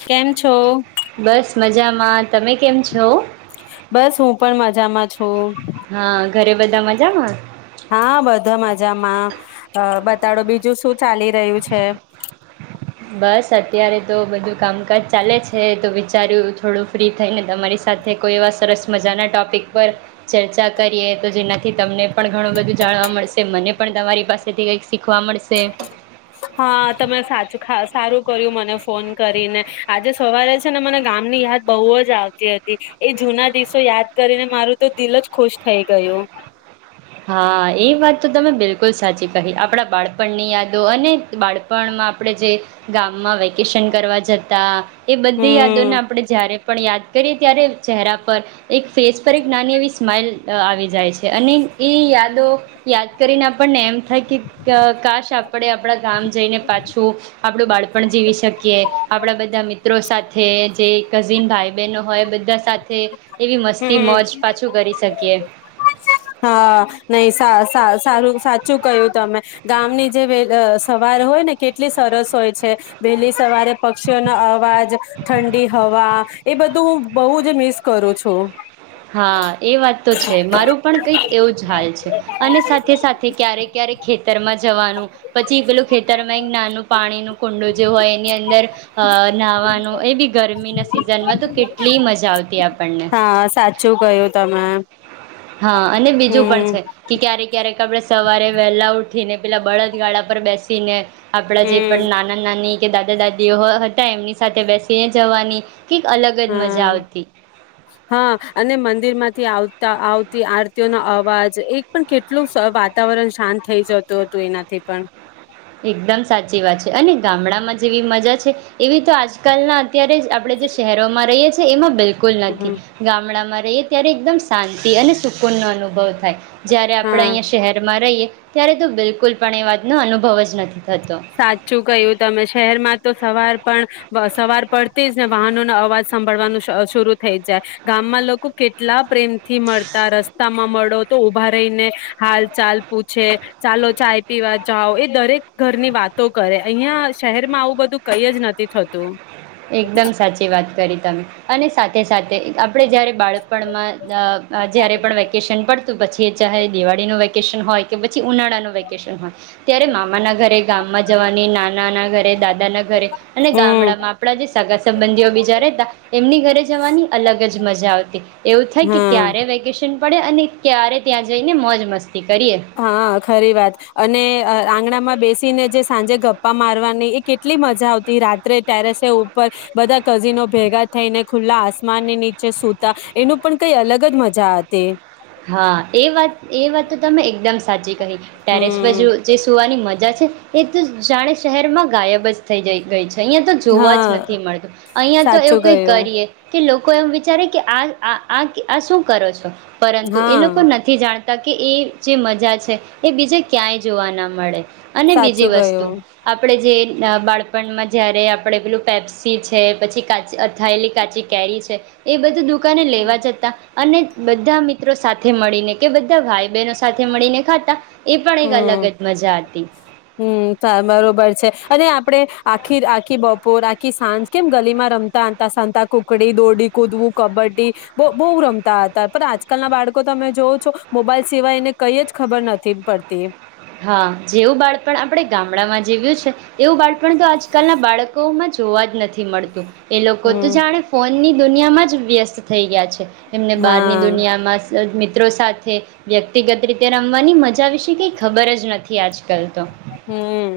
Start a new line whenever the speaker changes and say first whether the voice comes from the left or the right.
left: કેમ છો?
right: બસ મજામાં. તમે કેમ છો?
left: જામાં છું.
right: હા, ઘરે બધા મજામાં?
left: હા, બધા મજામાં. અહ બતાડો બીજું શું ચાલી રહ્યું છે?
right: બસ અત્યારે તો બધું કામકાજ ચાલે છે, તો વિચાર્યું થોડું ફ્રી થઈને બમ મારી સાથે કોઈ એવા સરસ મજાના ટોપિક પર ચર્ચા કરીએ તો જેનાથી તમને પણ ઘણું બધું જાણવા મળશે મને પણ તમારી પાસેથી કંઈક શીખવા મળશે.
left: હા, તમે સાચું ખા સારું કર્યું મને ફોન કરીને. આજે સવારે છે ને મને ગામની યાદ બહુ જ આવતી હતી. એ જૂના દિવસો યાદ કરીને મારું તો દિલ જ ખુશ થઈ ગયું.
right: હા, એ વાત તો તમે બિલકુલ સાચી કહી. આપણા બાળપણની યાદો અને બાળપણમાં આપણે જે ગામમાં વેકેશન કરવા જતા એ બધી
left: હમ્મ
right: યાદોને આપણે જ્યારે પણ યાદ કરીએ ત્યારે ચહેરા પર એક ફેસ પર એક નાની એવી સ્માઈલ અહ આવી જાય છે અને એ યાદો યાદ કરીને આપણને એમ થાય કેઅહ કાશ આપણે આપણા ગામ જઈને પાછું આપણું બાળપણ જીવી શકીએ. આપણા બધા મિત્રો સાથે જે કઝિન ભાઈ બહેનો હોય બધા સાથ થે એવી મસ્તી
left: હમ્મ
right: મોજ પાછું કરી શકીએ.
left: હા નહી સા સા. સારું, સાચું કહ્યું તમે. ગામની જે સવાર હોય ને કેટલી સરસ હોય છે. વહેલી સવારે પક્ષીઓનો અવાજ ઠંડી હવા એ બધું હું બહુ જ મિસ કરું છું.
right: હા, એ વાત તો છે, મારું પણ કંઈક એવુંજ હાલ છે અને સાથે સાથે ક્યારે ક્યારે ખેતરમાંજ જવાનું, પછી પેલું ખેતરમાં એક નાનું પાણીનું કુંડું જે હોય એની અંદર નાહાવાનું એ બી ગરમીના સિઝનમાં, તો કેટલી મજા આવતી આપણને.
left: ચુ કહ્યું તમે?
right: હા અને બીજું પણ
left: હમ
right: છે કે ક્યારેક ક્યારેક આપડે સવારે વહેલા ઉઠીને, પેલા બળદગાળા પર બેસી ને આપડા જે
left: હમ
right: પણ નાના નાની કે દાદા દાદીઓ હતા, એમની સાથે બેસીને જવાની કંઈક અલગ જ મજા
left: હમ્મ,
right: આવતી
left: હા અને મંદિર માંથી આવ તા આવતી આરતીઓ ના અવાજ એક પણ કેટલું વાતાવરણ શાંત થઈ જતું હતું, એનાથી પણ.
right: એકદમ સાચી વાત છે અને ગામડામાં જેવી મજા છે, એવી તો આજકાલના અત્યારે જ આપણે જે શહેરોમાં રહીએ છીએ એમાં બિલકુલ. બલકુલ નથી,
left: હમ
right: ગામડામાં રહી ત્યારે એકદમ શાંતિ અને સુકૂનનો અનુભવ જયારે આપણે
left: હા
right: અહીંયા શહેરમાં રહીએ ત્યારે તો બિલકુલ પણ એ વાતનો અનુભવ જ નથી.
left: સાચું કહ્યું તમે શહેરમાં તો સવાર પણ સવાર પડતી જ ને વાહનોનો અવાજ સાંભળવાનો શરૂ થઈ જાય ગામમાં લોકો કેટલા પ્રેમથી મળતા રસ્તા રસ્તામાં મળો તો ઉભા રહીને હાલ ચાલ પૂછે ચાલો ચાય પીવા જાાવ એ દરેક ઘર ની વાતો કરે અહિયાં શહેરમાં આવું બધું કઈ જ નથી થતું
right: એકદમ સાચી વાત કરી તમે અને સા સાથે આપણે જયારે બાળપણમાં જ્યારે પણ વેકેશન પડતું પછી ચહે દિવાળીનું વેકેશન હોય કે પછી ઉનાળાનું વેકેશન હોય ત્યારે મામાના ઘરે ગામમાં જવાની નાનાના ઘરે દાદાના ઘરે અને
left: હમ
right: ગામડામાં [inaudible] સંબંધીઓ બીજા રહેતા એમની ઘરે જવાની અલગ જ મજા આવતી એવું થાય કે
left: હમ
right: ક્યારે વેકેશન પડે અને ક્યારે ત્યાં જઈને મોજ મસ્તી કરીએ
left: હા ખરી વાત અને આંગણામાં બેસીને જે સાંજે ગપ્પા મારવાની એ કેટલી મજા આવતી રાત્રે ટેરેસે ઉપર બધા કઝિનો ભેગા થઈને ખુલ્લા આસમાનની નીચે સૂતા એનું પણ કઈ અલગ જ મજા હતી.
right: હા એ વાત એ વાત તો તમે એકદમ સ સાચી કહી. ટેરેસ પર
left: હમ
right: જુ જે સુવાની મજા છ એક તો જાણે શહેરમાં ગાયબ જ થઈ જઈ ગ ગઈ છે. અહીયા તો જોવા જ
left: હા
right: નથી મળતી. અહિયાં તો
left: સાચું
right: એવું કઈ
left: ગયું
right: કરીએ કે લો કોઈ એમ વિચારે કે આ-આ-આ-આ શું કરો છો? પરંતુ એ લોકો
left: હા
right: નથી જાણતા તી કે એ જે મજા છે એ બીજે ક્યાંય જોવા ના મળે. અને બીજી
left: સાચું
right: વસ્તુ,
left: ગયું
right: આપણે જે જ બાળપણમાં જયારે આપડે પેલું પેપ્સી છે, પછી કાચી અથાયેલી કાચી કેરી છે, એ બધું દુ કાને લેવા જતા અને બધા મિત મત્રો સાથે મળીને કે બધા ભાઈ બહેનો સાથે મળીને ખાતા. એ પણ એક અલગ જ મજા હતી
left: હમ્મ-હમ્મ, સા બરોબર છે અને આપડે આ આખી-આખી બપોર, આખી સાંજ કેમ ગલીમાં રમતા હતા, સાતા કુકડી, દોરડી કૂદવું, કબડ્ડી બહું-બહુ રમતા હતા પણ આજકાલ ના બાળકો તમે જોઓ છો મોબાઈલ સિવાય એને કઈ જ ખબર નથી પડ તી.
right: હા જેવું બાળપણ આપડે ગામડામાં જીવીયું છે એવું બાળપણ તો આજકાલ ના બાળકોમાં જોવા જ નથ થી મળતું. એ લોકો તો
left: હમ
right: જાણે ફોન ની દુનિયામાં જ વ્યસ્ત થઈ ગયા છે. એમને બહારની
left: હા
right: દુનિયામાં [unintelligible] મિત્રો સાથે વ્યક્તિગત રીતે રમવાની મજા વિશે કંઈક ખબર જ નથી આજકાલ તો.
left: હમ્મ,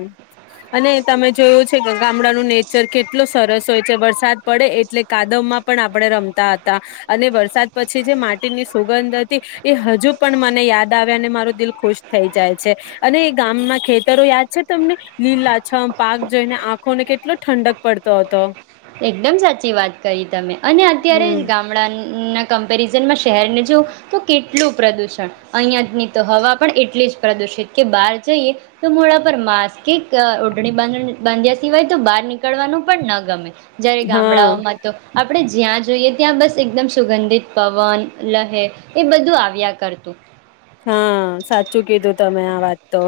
left: અને તમે જોયું છે ગ ગામડાનું નેચર કેટલો સરસ હોય છે, વરસાદ પડે એટલે કાદવમાં પણ આપણે રમતા હતા, અને વરસાદ પછી જે માટીની સુગંધ હતી એ હજુ પણ મને યાદ આવે, અને મારું દિલ ખુશ થઈ જાય છે અને એ ગામમાં ખેત તરો યાદ છે તમને, લીલા છમ પાક જોઈને આંખોને કેટલો ઠંડક પડતો હતો.
right: એકદમ સાચી વાત કરી તમે, અને અત્યારે
left: હમ
right: ગામડાનું ના કમ્પેરિઝનમાં શહેરને જોવ તો કેટલું પ્રદુષણ. અહિયાંની જ તો હવા પણ એટલી જ પ્રદુષિત કે બહાર જઈએ તો મોડા પર માસ્ક કે અહ ઓઢડી બાંધવી બાંધ્યા સિવાય તો બહાર નીકળવાનું પણ ન ગમે. જાણે
left: હા
right: ગામડાઓમાં તો આ આપણે જ્યાં જોઈએ ત્યાં બસ એકદમ સુંગંધિત પવન, લહેર એ બધું આવ્યા કરતું.
left: હા સાચું કીધું તમે આ વાત તો.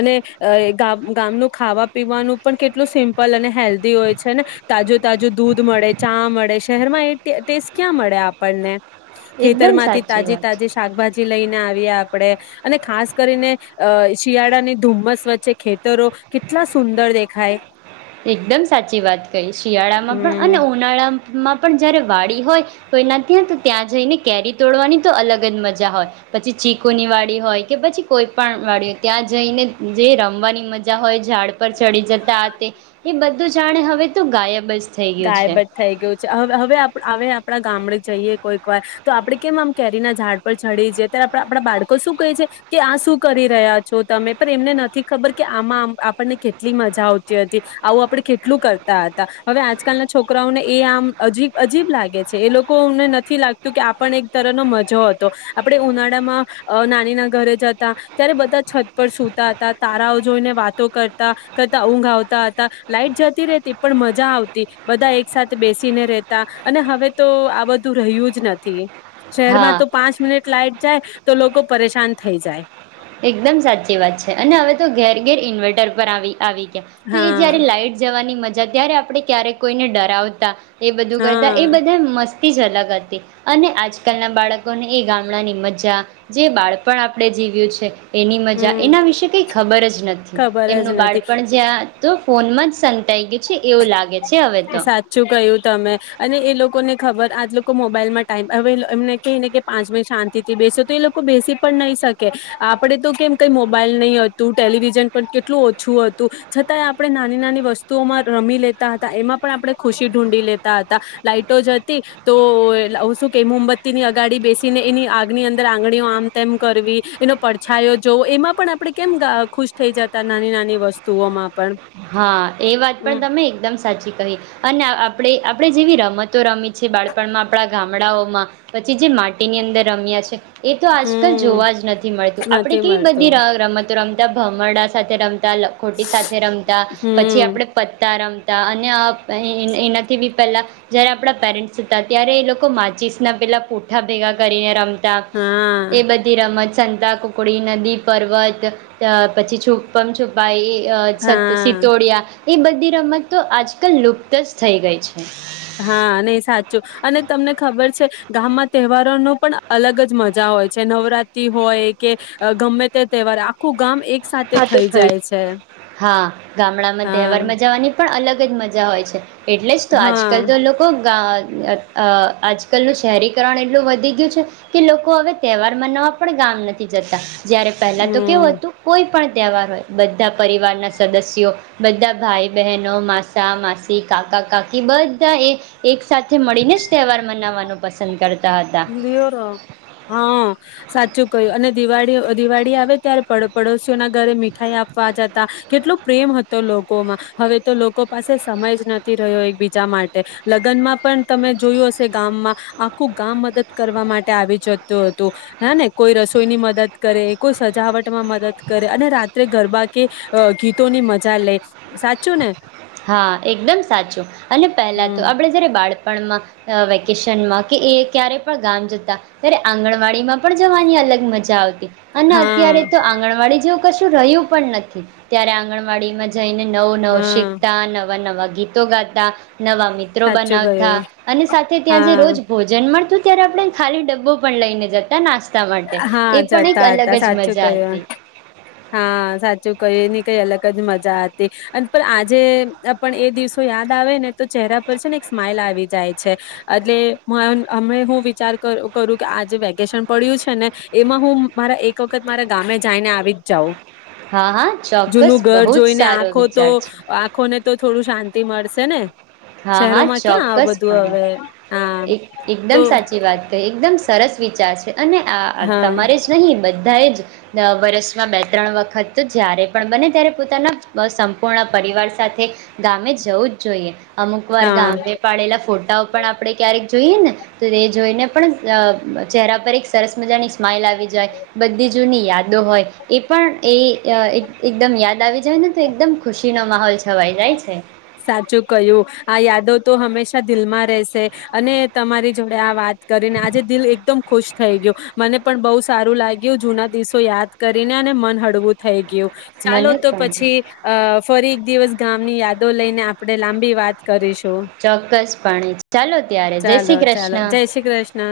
left: અને એ ગામ ગામનું ખાવા પીવાનું પણ કેટલું સિમ્પલ અને હેલ્ધી હોય છે ને, તાજું-તાજું દૂધ મળે, ચા મળે. શહેરમાં એ ટે ટેસ્ટ ક્યાં મળે આપણને. ખેતર
right: એકદમ
left: માંથી
right: સાચી વાત
left: તાજી-તાજી શાકભાજી લઈને આવ આપણે, અને ખાસ કરીને અહ શિયાળા ની ધુમ્મસ વચ્ચે ખેતરો કેટલા સુંદર દેખાય.
right: એકદમ સાચી વાત કઈ, શિયાળામાં પણ
left: હમ
right: અને ઉનાળામાં માં પણ જયારે વાડી હોય તોઈ ના ત્યાં તો ત્યાં જઈને કેરી તોડવાની તો અલગ જ મજા હોય, પછી ચીકુની વાડી હોય, કે પછી કોઈ પણ વાડી હોય ત્યાં જઈને જે રમવાની મજા હોય ઝાડ પર ચડી જતા તે એ બધું જાણે હવે તો ગાયબ જ થઈ ગયું છે
left: ગાયબ જ થઈ ગયું છે, હવે-હવે-હવે આપ હવે આપ આપણા ગામડે જઈએ કોઈક વાર તો આપડે કેમ આમ કેરી ના ઝાડ પર ચડી જેથી આપ આપણા બાળકો શું કહે છે કે આ શું કરી રહ્યા છો તમે, પણ એમને નથી ખબર કે આમાં આપણને કેટલી મજા આવતી હતી, આવું આપણે કેટલું કરતા હતા. હવે આજ આજકાલના છોકરાઓને એ આમ અબ અજીબ લાગે છે એ લોકોને નથી લાગતું કે આપ પણ એક તર ન મજો હતો. આપડણે ઉનાળામાં નાની ના ઘરે જતા ત્યારે બધા છત પર સૂતા હતા, તારાઓ જોઈને વાતો કરતા કરતા, ઊંઘ આવતા હતા, લાઈટ જતી રહેતી પણ મજા આવતી બધા એક સાથે બેસીને રેતા અને હવે તો આ બધું રહ્યું જ નથી.
right: હા
left: શહેરમાં તો પાંચ મિનિટ લાઈટ જાય તો લોકો પરેશાન થઈ જાય.
right: એકદમ સાચી વાત છે અને હવે તો ઘેર ઘેર ઇન્વર્ટર પર આવી આવી તો એ
left: હા
right: જયારે લાઈટ જવાની મજા ત્યારે આપણે ક્યારેક કોઈને ડરાવતા એ બધું કરતા એ
left: હા
right: બધા મસ થી જ અલગ હતી અને આજકાલના બાળકોને એ ગામડાની મજા જે બાળપણ આપણે જીવ્યું છે કે એની મજા
left: હમ
right: એના વિશે કંઈ ખબર જ નથી.
left: ખબર જ
right: એમનું
left: નથી
right: બાળપણ જ્યાં તો ફોન માં જ સંતાઈ ગયું છે એવું લાગે છે હવે તો
left: સાચું કયું તમે અને એ લોકોને ખબર આજ લોકો મોબાઈલમાં ટાઈમ હવે એમને કહીને કે પાંચ મિનિટ શાંતિ થી બેસે તો એ લોકો બેસી પણ નહી શકે. આપડે તો કેમ કઈ મોબાઈલ નહી હતું, ટેલિવિઝન પણ કેટલું ઓછું હતું છતાં આપણે નાની નાની વસ્તુઓમાં રમી લેતા હતા એમાં પણ આપણે ખુશી ઢૂંઢી લેતા હતા લાાઈટો જ હતી તો શું કે મોમબત્તી ની અગાડી બેસીને એની આગની અંદર આંગળીઓ આમ તેમ કરવી એનો પડછાયો જોવો એમાં પણ આપણે કેમ ખુશ થઈ જતા નાની નાની વસ્તુઓમાં પણ.
right: હા એ વાત
left: હમ
right: પણ તમે એકદમ સાચી કહી અને આપણે આપણે જેવી રમતો રમી છે બાળપણમાં આપણા ગામડાઓમાં પછી જે માટીની અંદર રમ્યા છે એ તો આજકાલ
left: હમ
right: જોવા જ નથી મળતું આપણે
left: નથી
right: કેવી
left: મળતું
right: બધી રમતો ર ભમરડા સાથે રમતા, લખોટી સાથે રમતા તા પછી
left: હમ
right: આપડે પતા રમ રમતા અને [unintelligible] એ એનાથી. પહેલા જયારે આપણા પેરેન્ટસ હતા, ત્યારે એ લોકો માચીસના પેલા પઠા ભેગા કરીને રમ તા, એ
left: હા
right: બધી રમત. સંતા કુકડી, નદી પર્વત, પછી છુપમ છુપાઈ. અહ, સત
left: હા
right: સીતોડિયા. એ બધી રમત તો આજકાલ લુપ્તજ થઈ ગઈ છે.
left: હા, નહી સાચું અને તમને ખબર છે, ગામમાં તહેવારોનો પણ અલગજ મજા હોય છે. નવરાત્રી હોય કે ગમે તે તહેવાર આખું ગામ એક સાથે
right: હા, તો
left: થઈ
right: થય.
left: જાય છે
right: હા, ગામડામાં
left: હા
right: તહેવારમાં જાવાની પણ અલગ જ મજા હોય છે. એટલે જ તો
left: હા
right: આજકાલ તો લોકો ગા અહ આજકાલ ન શહેરીકરણ એટલું વધી ગયું છે, કે લોકો હવે તહેવાર મનાવવા પણ ગામ નથી જતા. જ્યારે પહેલાં તો
left: હમ
right: કેવું હતું ને પણ તહેવાર હોય બધા પરિવારના સદસ્યો બધા ભાઈ બહેનો માસા માસી કાકા કાકી બધા એ એક સાથે મળીને જ તહેવાર મનાવવાનું પસંદ કર
left: બીઓરો હા સાચું કયું અને દિવાળી ઓ દિવાળી આવે ત્યારે પડ-પડોશઓના ઘરે મીઠાઈ આપવા જતા કેટલો પ્રેમ હતો લોકોમાં. હવે તો લોકો પાસે સમય જ નથી રહ્યો એકબીજા માટે. લગ્નમાં પણ તમે જોયું હશે ગામમાં આખું કામ મદદ કરવા માટે આવી જતું હતું હે ને. કોઈ રસોઈ ની મદદ કરે, કોઈ સજાવટ માં મદદ કરે, અને રાત્રે ગરબા કે અહ ગીતોની મજા લે, સાચું ને?
right: હા, એકદમ સાચું અને પહેલા તો
left: હમ
right: આપણે જ્યારે બાળ પણમાં અહ વેકેશનમાં કે એ ક્યારેય પણ ગામ જતા ત્યારે આંગણવાડીમાં પણ જવાની અલગ મજા આવતી. અને
left: હા
right: અત્યારે તો આંગણવાડી જો કશું રહ્યું પણ નથી ત્યારે આંગણવાડીમાં જઈને નવ નવ
left: હા
right: શીક નવા નવા ગીતો ગાતા નવા મિત્રો
left: સાચું
right: બનાવથા
left: કયું
right: અને સાથે ત્યાં જે
left: હા
right: રોજ ભોજન મળતું અયારે આપણે ખાલી ડબ્બો પણ લઈને જતા નાસ તા માટે. એ
left: હા
right: પણ એક
left: જતા
right: અલગ
left: હતા
right: જ
left: સાચું
right: મજા
left: કયું
right: હતી.
left: હા સાચું કઈની કઈ અલગ જ મજા હતી. અને પણ આજે પણ એ દિવસો યાદ આવે ને તો ચહેરા પર છે ને એક સ્માઈલ આવી જાય છે. એટલે માન હમે હું વિચાર કરું-કરું કે આજે વેકેશન પડ્યું છે ને એમાં હું મારા એક વખત મારા ગામે જઈને આવી જાઓ.
right: હા હા ચોક્કસ
left: જૂનું ઘર
right: બહુ જ
left: જોઈને
right: સારો
left: આંખો તો
right: વિચાર છે
left: આંખોને તો થોડું શાંતિ મળશ છે ને?
right: હા હા
left: શહેરોમાં ક્યાં આ
right: ચોક્કસ
left: બધું
right: પણે
left: હવે હા
right: એક
left: તો
right: એકદમ સાચી વાત ક એકદમ સરસ વિચાર છે. અને આ
left: હા
right: તમારે જ નહીં બ ધા એજ દર વર્ષમાં બે ત્રણ વખત તો જ્યારે પણ બને ત્યારે પોતાના સંપૂર્ણ પરિવાર સાથે ગામે જવું જ જોઈએ. અમુક વાર
left: હા
right: ગામે પાડેલા ફોટાઓ પણ આપડે ક્યારેક જોઈએ ને તો તે જોઈને પણ અ ચહેરા પર એક સરસ મજાની સ્માઈલ આવી જાય બધી જૂની યાદો હોય એ પણ એ એકદમ યાદ આવી જાય ને તો એકદમ ખુશીનો માહોલ છે છવાઈ જાય છે.
left: [unintelligible] આ યાદો તો હંમેશા દિલમાં રહેશે અને તમારી જોડે આ વાત કરીને આજે દિલ એકદમ ખુશ થઈ ગયો. મને પણ બહુ સારું લાગ્યું જૂના દિવસો યાદ કરીને અને મન હળવું થઈ ગયું. ચાલો
right: મને
left: તો
right: પણ
left: પછી અ ફરી એક દિવસ ગામની યાદો લઈને આપણે લાંબી વાત કરીશું.
right: ચોક્કસપણે [unintelligible] ચાલો ત્યારે જય શ્રી
left: ચાલો ચાલો
right: કૃષ્ણ.
left: જય શ્રી કૃષ્ણ